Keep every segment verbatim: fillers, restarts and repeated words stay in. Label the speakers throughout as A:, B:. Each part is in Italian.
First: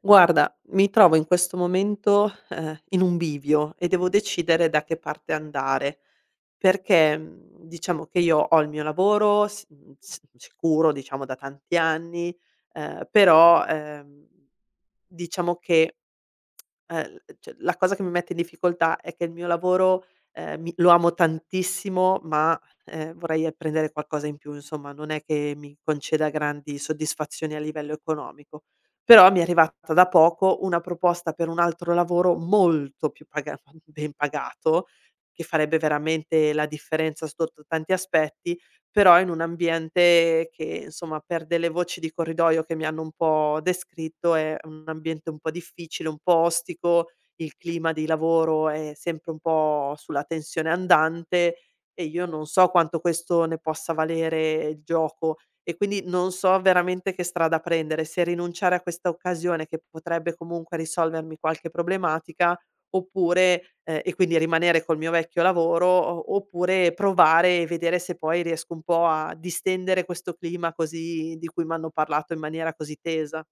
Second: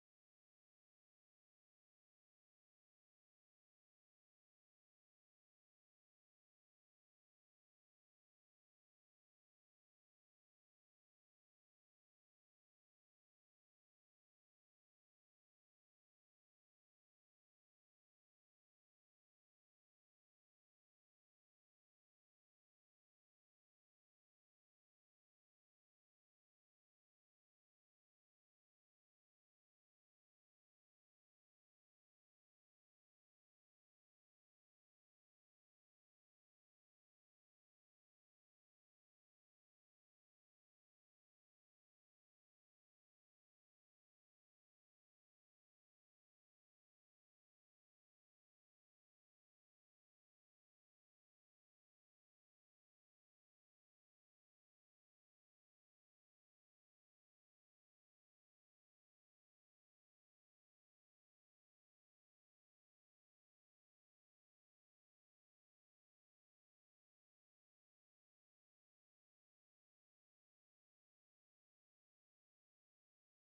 A: Guarda, mi trovo in questo momento, ehm, in un bivio e devo decidere da che parte andare, perché, mhmm, diciamo che io ho il mio lavoro s mhmm, s sicuro diciamo da tanti anni, ehm, però, ehm, diciamo che Ehm, l cioè la cosa che mi mette in difficoltà è che il mio lavoro, ehm, mi lo amo tantissimo, ma, ehm, vorrei apprendere qualcosa in più, insomma, non è che mi conceda grandi soddisfazioni a livello economico. Però mi è arrivata da poco una proposta per un altro lavoro molto più paga ben pagato, che farebbe veramente la differenza sotto tanti aspetti però in un ambiente che insomma per delle voci di corridoio che mi hanno un po' descritto è un ambiente un po' difficile, un po' ostico, il clima di lavoro è sempre un po' sulla tensione andante e io non so quanto questo ne possa valere il gioco e quindi non so veramente che strada prendere, se rinunciare a questa occasione che potrebbe comunque risolvermi qualche problematica oppure ehm, e quindi rimanere col mio vecchio lavoro, o oppure provare e vedere se poi riesco un po' a distendere questo clima così di cui m'hanno parlato in maniera così tesa.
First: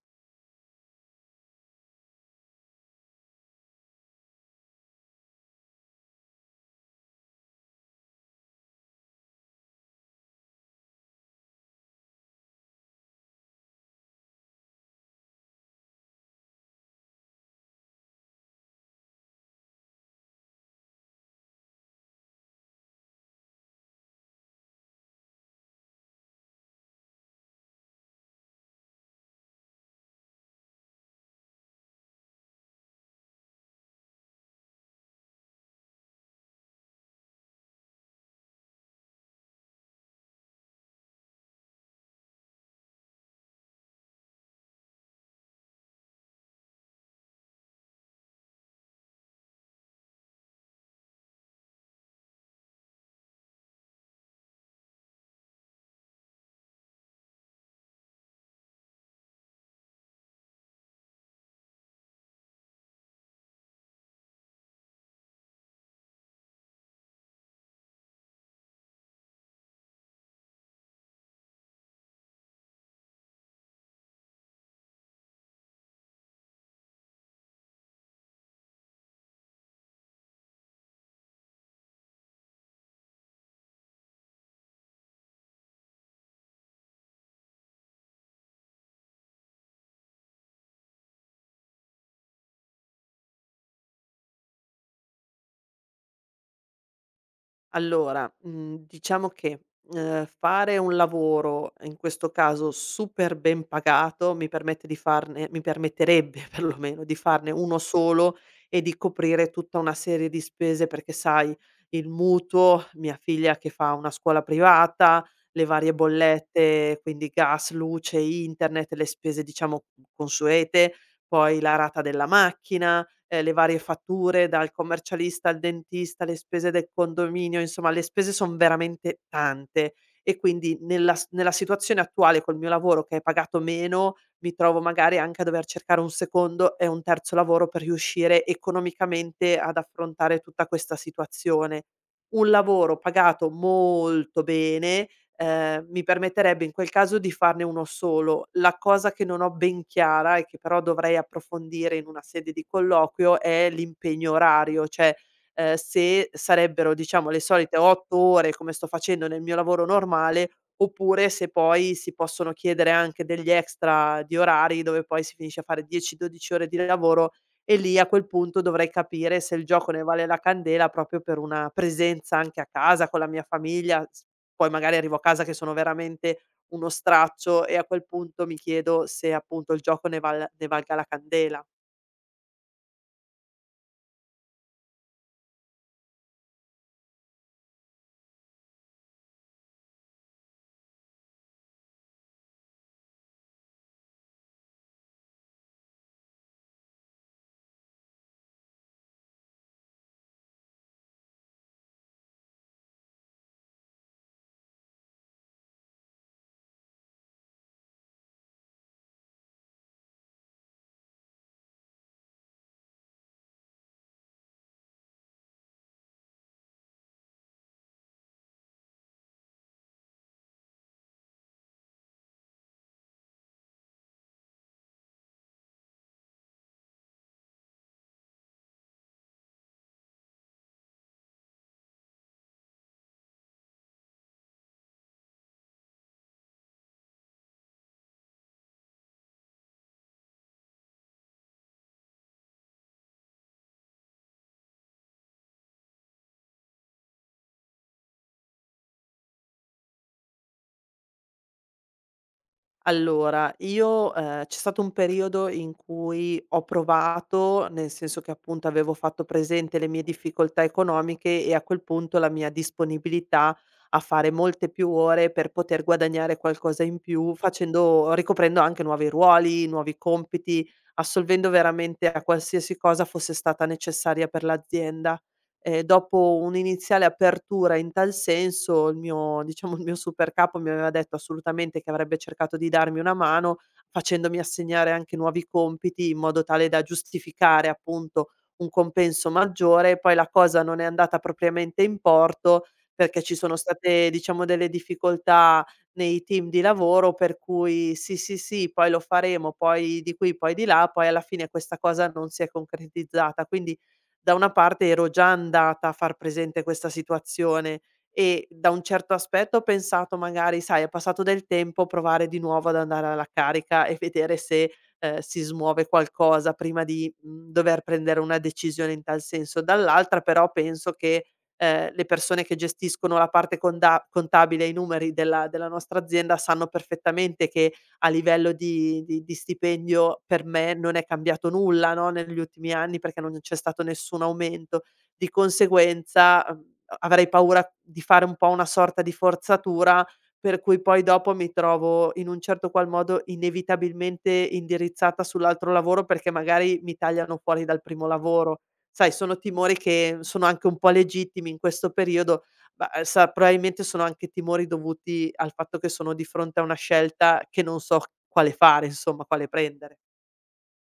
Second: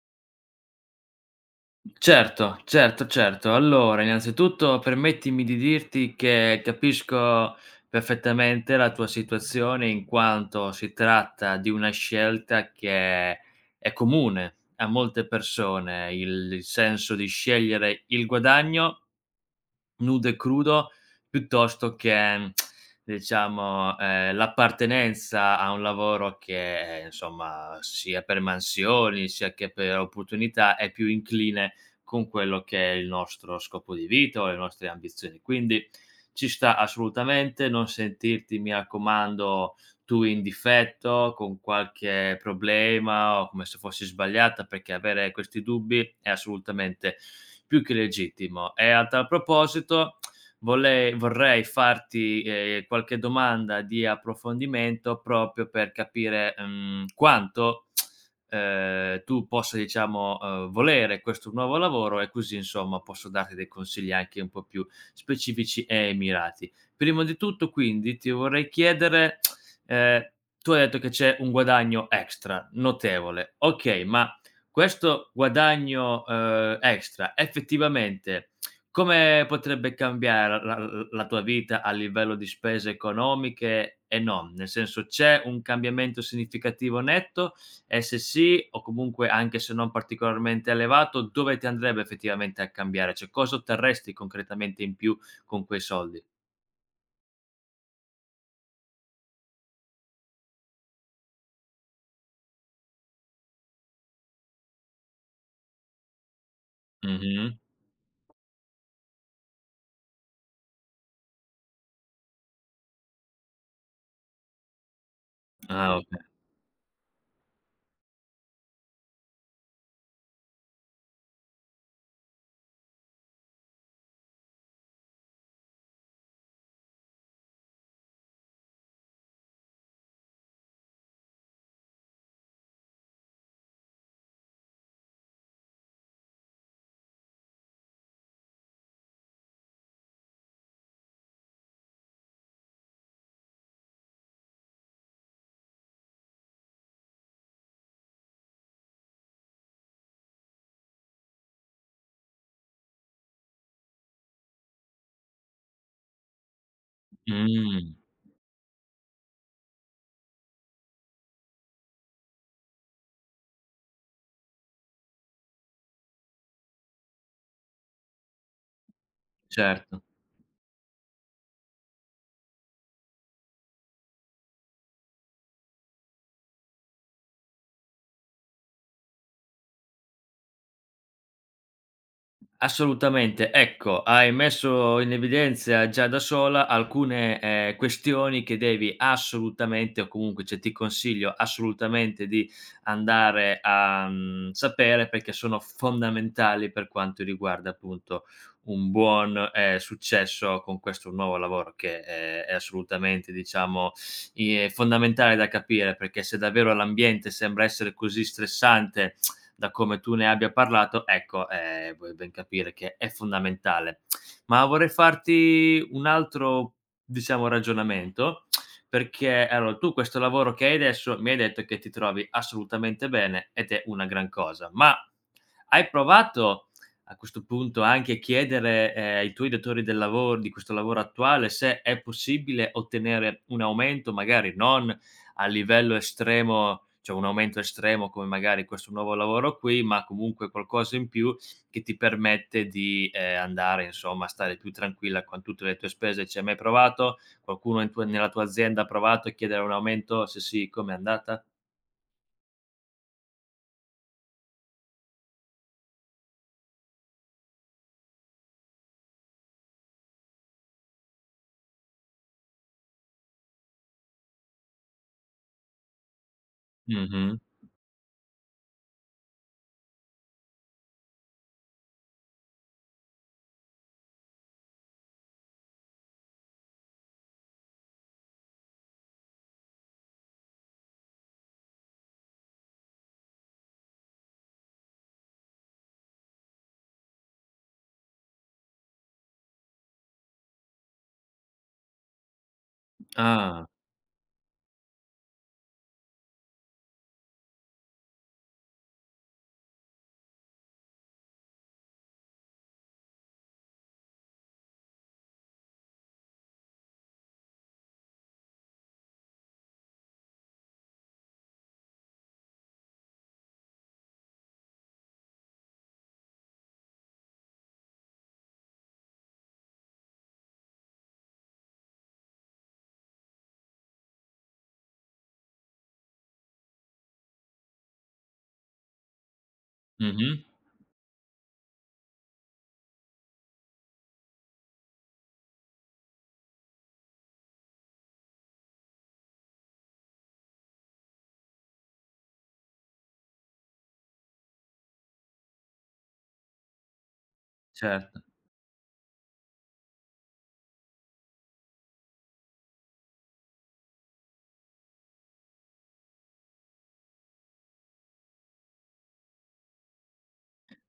B: Certo, certo, certo. Allora, innanzitutto permettimi di dirti che capisco perfettamente la tua situazione in quanto si tratta di una scelta che è comune a molte persone, il senso di scegliere il guadagno nudo e crudo, piuttosto che diciamo, ehm, l'appartenenza a un lavoro che, ehm, insomma, sia per mansioni, sia che per opportunità, è più incline con quello che è il nostro scopo di vita o le nostre ambizioni. Quindi ci sta assolutamente, non sentirti, mi raccomando, tu in difetto, con qualche problema o come se fossi sbagliata, perché avere questi dubbi è assolutamente più che legittimo. E a tal proposito volei vorrei farti, ehm, qualche domanda di approfondimento proprio per capire, mhmm, quanto, ehm, tu possa diciamo, uhm, volere questo nuovo lavoro e così insomma posso darti dei consigli anche un po' più specifici e mirati. Prima di tutto quindi ti vorrei chiedere. Ehm, Tu hai detto che c'è un guadagno extra notevole. Okay, ma questo guadagno, ehm, extra effettivamente come potrebbe cambiare la la la tua vita a livello di spese economiche e non? Nel senso, c'è un cambiamento significativo netto e se sì, o comunque anche se non particolarmente elevato, dove ti andrebbe effettivamente a cambiare? Cioè, cosa otterresti concretamente in più con quei soldi?
A: Allora, mhmm, diciamo che, ehm, fare un lavoro, in questo caso super ben pagato, mi permette di farne mi permetterebbe perlomeno di
B: Mh-mh.
A: farne uno solo e di coprire tutta una serie di spese perché sai il mutuo, mia figlia che fa una scuola privata, le varie
B: Ah, okay.
A: bollette, quindi gas, luce, internet, le spese diciamo consuete, poi la rata della macchina, ehm, le varie fatture, dal commercialista al dentista, le spese del condominio, insomma le spese son veramente tante e quindi nella s nella situazione attuale col mio lavoro che è pagato meno, mi trovo magari anche a dover cercare un secondo e un terzo lavoro per riuscire economicamente ad affrontare tutta questa situazione. Un lavoro pagato molto bene, ehm, mi permetterebbe in quel caso di farne uno solo. La cosa che non ho ben chiara e che però dovrei approfondire in una sede di colloquio è l'impegno orario, cioè, ehm, se sarebbero diciamo le solite
B: Mh,
A: otto ore, come sto facendo nel mio lavoro normale, oppure se poi si possono chiedere anche degli extra di orari dove poi si finisce a fare dieci, dodici ore di lavoro e lì a quel punto dovrei capire se il gioco ne
B: certo.
A: vale la candela proprio per una presenza anche a casa con la mia famiglia s poi magari arrivo a casa che sono veramente uno straccio e a quel punto mi chiedo se appunto il gioco ne val ne valga la candela.
B: Assolutamente. Ecco, hai messo in evidenza già da sola alcune, ehm, questioni che devi assolutamente o comunque, cioè, ti consiglio assolutamente di andare a, mhmm, sapere perché sono fondamentali per quanto riguarda, appunto, un buon, ehm, successo con questo nuovo lavoro che è è assolutamente, diciamo, i è fondamentale da capire, perché se davvero l'ambiente sembra essere così stressante da come tu ne abbia parlato, ecco, eh, puoi ben capire che è fondamentale. Ma vorrei farti un altro, diciamo, ragionamento, perché allora, tu questo lavoro che hai adesso mi hai detto che ti trovi assolutamente bene ed è una gran cosa, ma hai provato a questo punto anche a chiedere eh, ai tuoi datori del lavoro, di questo lavoro attuale, se è possibile ottenere un aumento, magari non a livello estremo, cioè un aumento estremo come magari questo nuovo lavoro qui, ma comunque qualcosa in più che ti permette di, ehm, andare insomma, a stare più tranquilla con tutte le tue spese. Ci hai mai provato? Qualcuno in tua Nella tua azienda ha provato a chiedere un aumento? Se sì, com'è andata?
A: Allora, io ehm, c'è stato un periodo in cui ho provato, nel senso che appunto avevo fatto presente le mie difficoltà economiche e a quel punto la mia disponibilità a fare molte più ore per poter guadagnare qualcosa in più
B: Mh-mh.
A: facendo ricoprendo anche nuovi ruoli, nuovi compiti, assolvendo veramente a qualsiasi cosa fosse stata necessaria per l'azienda. Ehm, dopo un'iniziale apertura in tal senso, il mio diciamo, il mio super capo mi aveva detto assolutamente che avrebbe cercato di darmi una mano, facendomi assegnare anche nuovi compiti in modo tale da giustificare, appunto, un compenso maggiore. Poi la cosa non è andata propriamente in porto, perché ci sono
B: Ah.
A: state, diciamo, delle difficoltà nei team di lavoro, per cui: "Sì, sì, sì, poi lo faremo, poi di qui, poi di là", poi alla fine questa cosa non si è concretizzata. Quindi da una parte ero già andata a far presente questa situazione e da un certo aspetto ho pensato magari, sai, è passato del tempo, provare di nuovo ad andare alla carica e vedere se, ehm, si smuove qualcosa prima di, mhmm, dover prendere una decisione in tal senso. Dall'altra però penso che, ehm, le persone che gestiscono la parte conda contabile e i numeri della della nostra azienda sanno perfettamente che a livello di di di stipendio
B: Mh-mh.
A: per me non è cambiato nulla, no, negli ultimi anni perché non c'è stato nessun aumento. Di conseguenza, uhm, avrei paura di fare un po' una sorta di forzatura, per cui poi dopo mi trovo in un certo qual modo inevitabilmente indirizzata sull'altro lavoro perché magari mi tagliano fuori dal primo
B: Certo.
A: lavoro. Sai, sono timori che sono anche un po' legittimi in questo periodo, ma, ehm, sa probabilmente sono anche timori dovuti al fatto che sono di fronte a una scelta che non so quale fare, insomma, quale prendere.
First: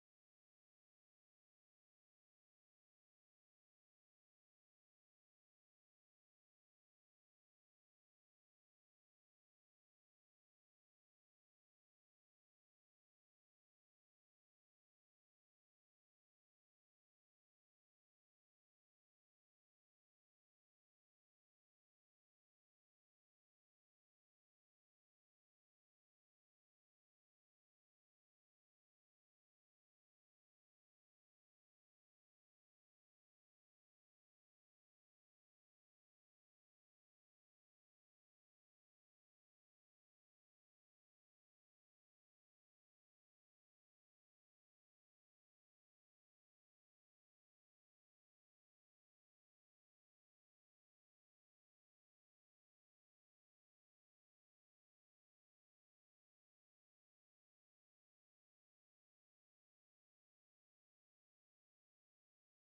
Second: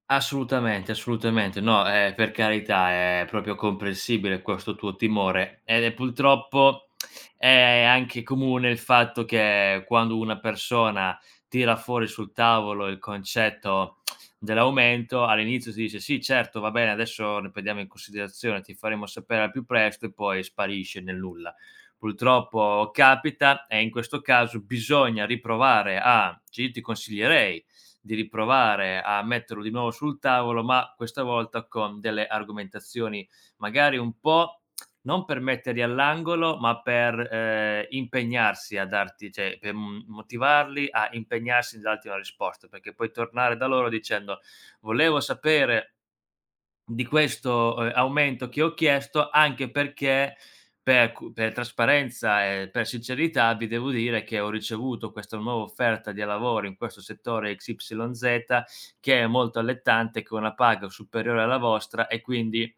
B: Assolutamente, assolutamente. No, ehm, per carità, è proprio comprensibile questo tuo timore ed è purtroppo è anche comune il fatto che quando una persona tira fuori sul tavolo il concetto dell'aumento, all'inizio si dice: "Sì, certo, va bene, adesso ne prendiamo in considerazione, ti faremo sapere al più presto", e poi sparisce nel nulla. Purtroppo capita e in questo caso bisogna riprovare a ci ti consiglierei di riprovare a metterlo di nuovo sul tavolo, ma questa volta con delle argomentazioni magari un po' non per metterli all'angolo, ma per, ehm, impegnarsi a darti, cioè per, mhmm, motivarli a impegnarsi nel darti una risposta, perché puoi tornare da loro dicendo: "Volevo sapere di questo, ehm, aumento che ho chiesto, anche perché per cu per trasparenza e per sincerità vi devo dire che ho ricevuto questa nuova offerta di lavoro in questo settore X Y Z che è molto allettante, con una paga superiore alla vostra e quindi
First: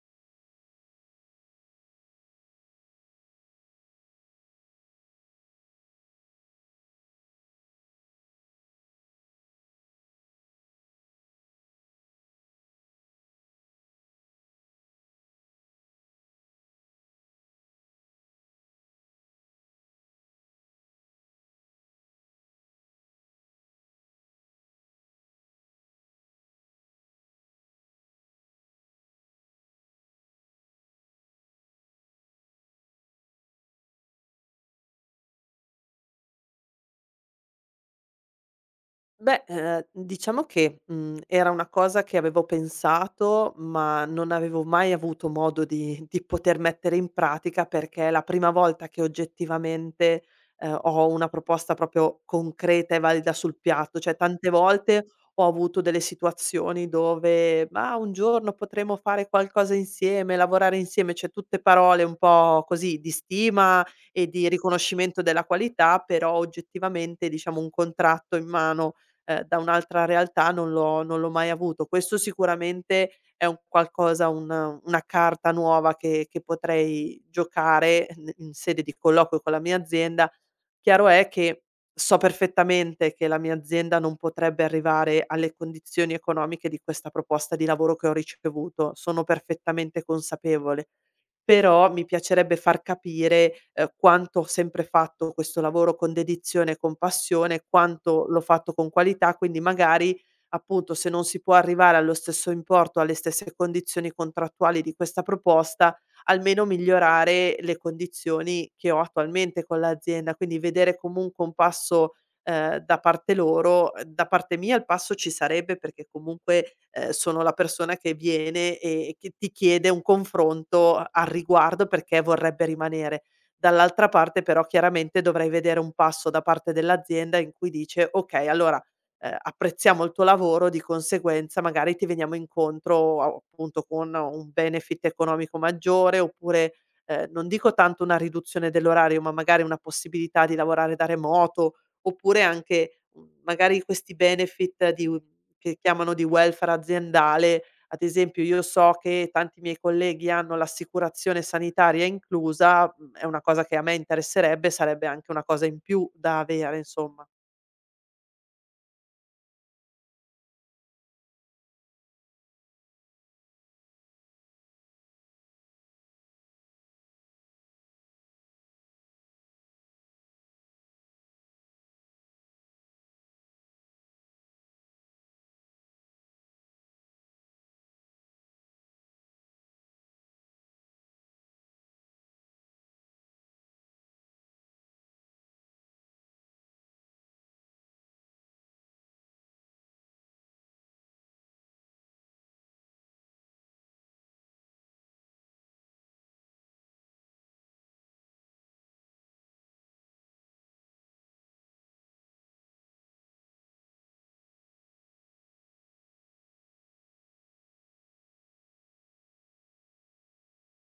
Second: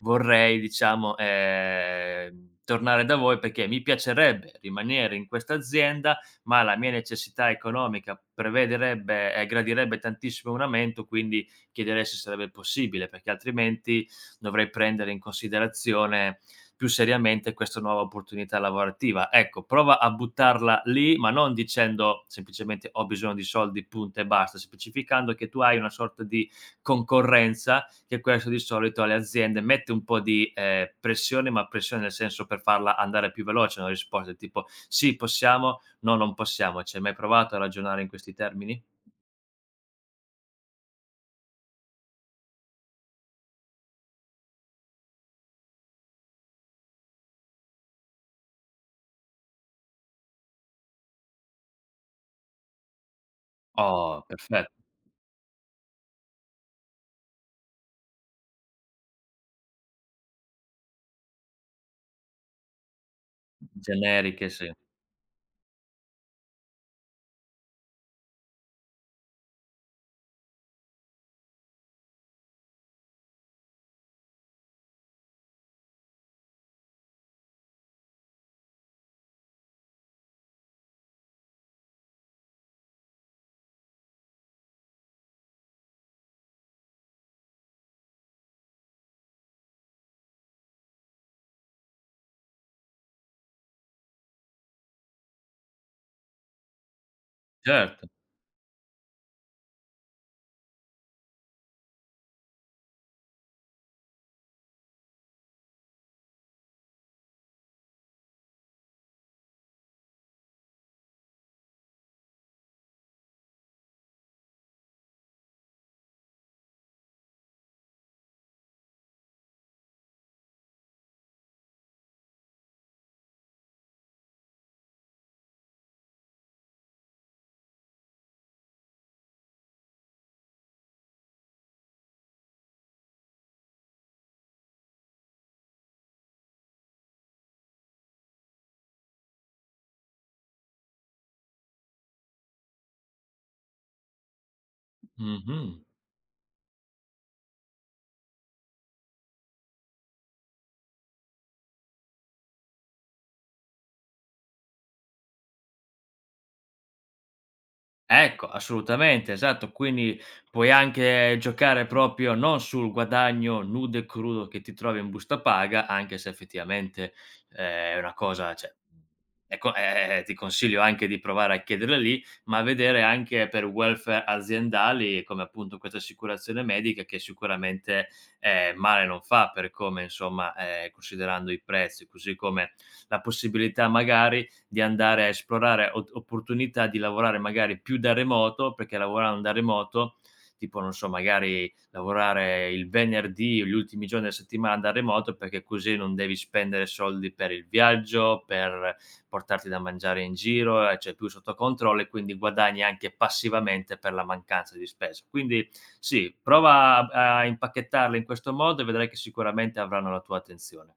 B: vorrei diciamo, ehm, tornare da voi perché mi piacerebbe rimanere in questa azienda, ma la mia necessità economica prevederebbe e gradirebbe tantissimo un aumento, quindi chiederei se sarebbe possibile, perché altrimenti dovrei prendere in considerazione più seriamente questa nuova opportunità lavorativa". Ecco, prova a buttarla lì, ma non dicendo semplicemente ho bisogno di soldi, punto e basta, specificando che tu hai una sorta di concorrenza, che questo di solito alle aziende mette un po' di eh, pressione, ma pressione nel senso per farla andare più veloce, una risposta tipo sì, possiamo, no, non possiamo. Ci hai mai provato a ragionare in questi termini?
A: Beh, ehm, diciamo che, mhmm, era una cosa che avevo pensato, ma non avevo mai avuto modo di di poter mettere in pratica, perché è la prima volta che oggettivamente, ehm, ho una proposta proprio concreta e valida sul piatto. Cioè,
B: Oh,
A: tante
B: perfetto.
A: volte ho avuto delle situazioni dove: "Ma un giorno potremmo fare qualcosa insieme, lavorare insieme", cioè tutte parole un po' così di stima e di
B: Generiche, sì.
A: riconoscimento della qualità, però oggettivamente, diciamo, un contratto in mano ehm, da un'altra realtà non l'ho non l'ho mai avuto. Questo sicuramente è un qualcosa un una carta nuova che che potrei giocare n in sede di colloquio con la mia azienda. Chiaro è che so perfettamente che la mia azienda non potrebbe arrivare alle condizioni economiche di questa proposta di lavoro che ho ricevuto, sono perfettamente consapevole. Però mi piacerebbe far capire, ehm, quanto ho sempre fatto questo lavoro con dedizione e con passione,
B: Certo,
A: quanto l'ho fatto con qualità, quindi magari, appunto, se non si può arrivare allo stesso importo, alle stesse condizioni contrattuali di questa proposta, almeno migliorare le condizioni che ho attualmente con l'azienda. Quindi vedere comunque un passo ehm, da parte loro. Da parte mia il passo ci sarebbe perché comunque, ehm, sono la persona che viene e che ti chiede un confronto al riguardo perché vorrebbe rimanere. Dall'altra parte però chiaramente dovrei vedere un passo da parte dell'azienda in cui dice: "Okay, allora, ehm, apprezziamo il tuo lavoro, di conseguenza magari ti veniamo incontro a appunto con un benefit economico maggiore oppure, ehm, non dico tanto una riduzione dell'orario, ma magari una possibilità di lavorare da remoto oppure anche, mhmm, magari questi benefit di u
B: mh-mh.
A: che chiamano di welfare aziendale. Ad esempio, io so che tanti miei colleghi hanno l'assicurazione sanitaria inclusa, mhmm, è una cosa che a me interesserebbe, sarebbe anche una cosa in più da avere, insomma.
B: Ecco, assolutamente, esatto. Quindi puoi anche giocare proprio non sul guadagno nudo e crudo che ti trovi in busta paga, anche se effettivamente eh, è una cosa cioè, è co ehm, ti consiglio anche di provare a chiederla lì, ma vedere anche per welfare aziendali, come appunto questa assicurazione medica che sicuramente, ehm, male non fa per come insomma, ehm, considerando i prezzi, così come la possibilità magari di andare a esplorare o opportunità di lavorare magari più da remoto, perché lavorando da remoto, tipo non so, magari lavorare il venerdì o gli ultimi giorni della settimana da remoto, perché così non devi spendere soldi per il viaggio, per portarti da mangiare in giro, ehm, c'è più sotto controllo e quindi guadagni anche passivamente per la mancanza di spesa. Quindi sì, prova a a impacchettarle in questo modo e vedrai che sicuramente avranno la tua attenzione.